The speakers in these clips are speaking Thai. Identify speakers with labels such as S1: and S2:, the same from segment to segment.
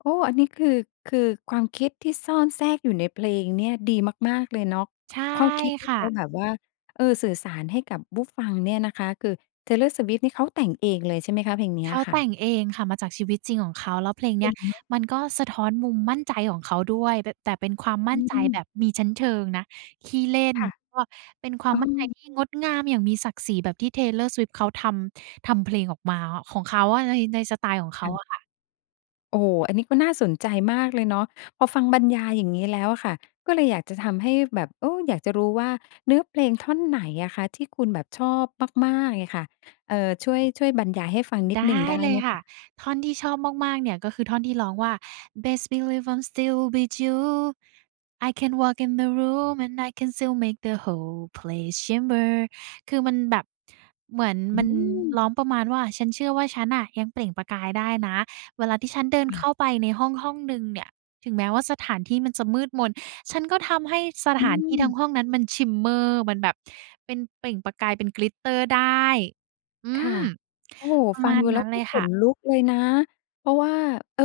S1: โอ้ อันนี้คือ คือความคิดที่ซ่อนแทรกอยู่ในเพลงเนี่ยดีมาก ๆ เลยเนาะ
S2: ใช่
S1: ข้อคิดที
S2: ค
S1: ่
S2: ่
S1: เ
S2: ะ
S1: ขาแบบว่า เออ สื่อสารให้กับผู้ฟังเนี่ยนะคะ คือ Taylor Swift นี่เขาแต่งเองเลยใช่ไหมคะ เพลงเนี้
S2: เข
S1: ย
S2: า
S1: ค่
S2: แต่
S1: ะ?
S2: งเองค่ะ มาจากชีวิตจริงของเขา แล้วเพลง
S1: เ
S2: เน
S1: ก
S2: ี้
S1: ่
S2: ย
S1: งเนาะ
S2: มันก็สะท้อนมุมมั่นใจของเขาด้วย เป็น แต่เป็นความม
S1: อ
S2: ั่นใจแ
S1: ืม
S2: บบมีชั้นเชิงนะ ขี้เล่น
S1: ค่ะ
S2: ก็เป็นคว
S1: เ
S2: า
S1: อ
S2: มมั่นใจ
S1: อ
S2: ที่งดงามอย่างมีศักดิ์ศรีแบบที่ Taylor Swift เขาทำ ทำเพลงออกมาของเขาอะ ใน ในสไตล์ของเข
S1: ค่
S2: า
S1: ะ
S2: อะค่ะ
S1: โอ้ อันนี้ก็น่าสนใจมากเลยเนาะ พอฟังบรรยายอย่างงี้แล้วอะค่ะ ก็เลยอยากจะทำให้แบบ เออ อยากจะรู้ว่าเนื้อเพลงท่อนไหนอะคะที่คุณแบบชอบมาก ๆ เงี้ยค่ะ เอ่อ ช่วย ช่วยบรรยายให้ฟังนิ
S2: ไ
S1: ด
S2: ด
S1: หนึ่ง
S2: ้
S1: ได้
S2: เล
S1: ไ
S2: ย
S1: หม
S2: ค่
S1: ค
S2: ะ
S1: ะ?
S2: ท่อนที่ชอบมาก ๆ เนี่ย ก็คือท่อนที่ร้องว่า Best believe I'm still bejeweled When I walk in the room I can still make the whole place shimmer คือมันแบบ เหมือน
S1: อื
S2: มัน
S1: ม
S2: ร้องประมาณว่า ฉันเชื่อว่าฉันน่ะยังเปล่งประกายได้นะ เวลาที่ฉันเดิ
S1: ค
S2: น
S1: ่
S2: เข
S1: ะ
S2: ้าไปในห้อง ห้องหนึ่งเนี่ย ถึงแม้ว่าสถานที่มันจะมืดมน ฉันก็ทำให้ส
S1: อ
S2: ถ
S1: ื
S2: านที่ทั
S1: ม
S2: ้งห้องนั้นมัน shimmer มันแบบเป็นเปล่งประกายเป็น glitter ได้ อื
S1: ค่ะ
S2: ม
S1: โอ้โฮ!
S2: ประ
S1: ฟั
S2: ม
S1: ง
S2: าณ
S1: ดู
S2: น
S1: แล
S2: ั
S1: ้
S2: ้
S1: ว
S2: น
S1: ก
S2: เ
S1: ็
S2: ลย
S1: ข
S2: ค่ะ
S1: นลุกเลยนะ เพราะว่า เออ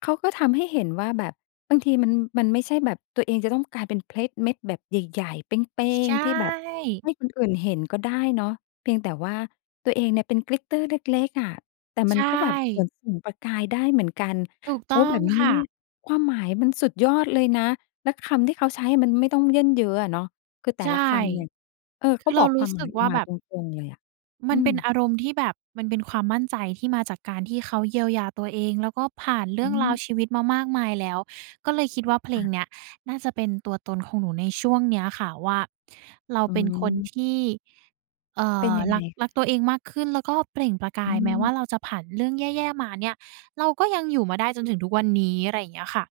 S1: เขาก็ทำให้เห็นว่าแบบบางทีมัน มันไม่ใช่แบบตัวเองจะต้องกลายเป็นเพชรเม็ดแบบใหญ่ ๆ เป้
S2: ใช
S1: ง ๆ ที่แบบ
S2: ่
S1: ให้คนอื่นเห็นก็ได้เนาะ เพียงแต่ว่าตัวเองเนี่ยเป็น glitter เล็ก ๆ อะ แต่ม
S2: ใช
S1: ันก็แบบเหมื
S2: ่
S1: อนส่องประกายได้เหมือนกัน
S2: ถูก
S1: โ
S2: ต
S1: อ้
S2: ้อ
S1: แบ
S2: ง
S1: บนี้
S2: ค่
S1: เนี่
S2: ะ
S1: ย ความหมายมันสุดยอดเลยนะ แล้วคำที่เขาใช้มันไม่ต้องเยิ่นเย้ออะเนาะ คือแต
S2: ใ
S1: ่
S2: ช่
S1: ละคำเนี่ย เออ
S2: ค
S1: เข
S2: ื
S1: า
S2: อเร
S1: บ
S2: า
S1: อก
S2: ร
S1: ค
S2: ู
S1: ว
S2: ้
S1: ามห
S2: ส
S1: ม
S2: ึ
S1: าย
S2: ก
S1: อ
S2: ว
S1: อ
S2: ่
S1: ก
S2: า
S1: ม
S2: แ
S1: า
S2: บ
S1: ต
S2: บ
S1: รง ๆ เลยอะ
S2: มั
S1: อื
S2: นเป็น
S1: ม
S2: อารมณ์ที่แบบมันเป็นความมั่นใจที่มาจากการที่เขาเยียวยาตัวเอง แล้วก็ผ่านเรื
S1: อ
S2: ่
S1: ื
S2: องราว
S1: ม
S2: ชีวิตมามากมายแล้ว ก็เลยคิดว่า เพ
S1: ค
S2: ล
S1: ่
S2: ง
S1: ะ
S2: เนี้ยน่าจะเป็นตัวตนของหนูในช่วงเนี้ยค่ะว่า เรา
S1: อ
S2: เป็นคน
S1: ืม
S2: ที่ เอ่
S1: เป็น
S2: อ
S1: ยัง
S2: ร
S1: ไง
S2: ัก
S1: ค
S2: ร
S1: ่
S2: ั
S1: ะ?
S2: กตัวเองมากขึ้น แล้วก็เปล่งประก
S1: อ
S2: า
S1: ื
S2: ย แม้ว่า
S1: ม
S2: เราจะผ่านเรื่องแย่ ๆ มาเนี่ย เราก็ยังอยู่มาได้จนถึงทุกวันนี้ อะไรอย่างเงี้ยค่ะ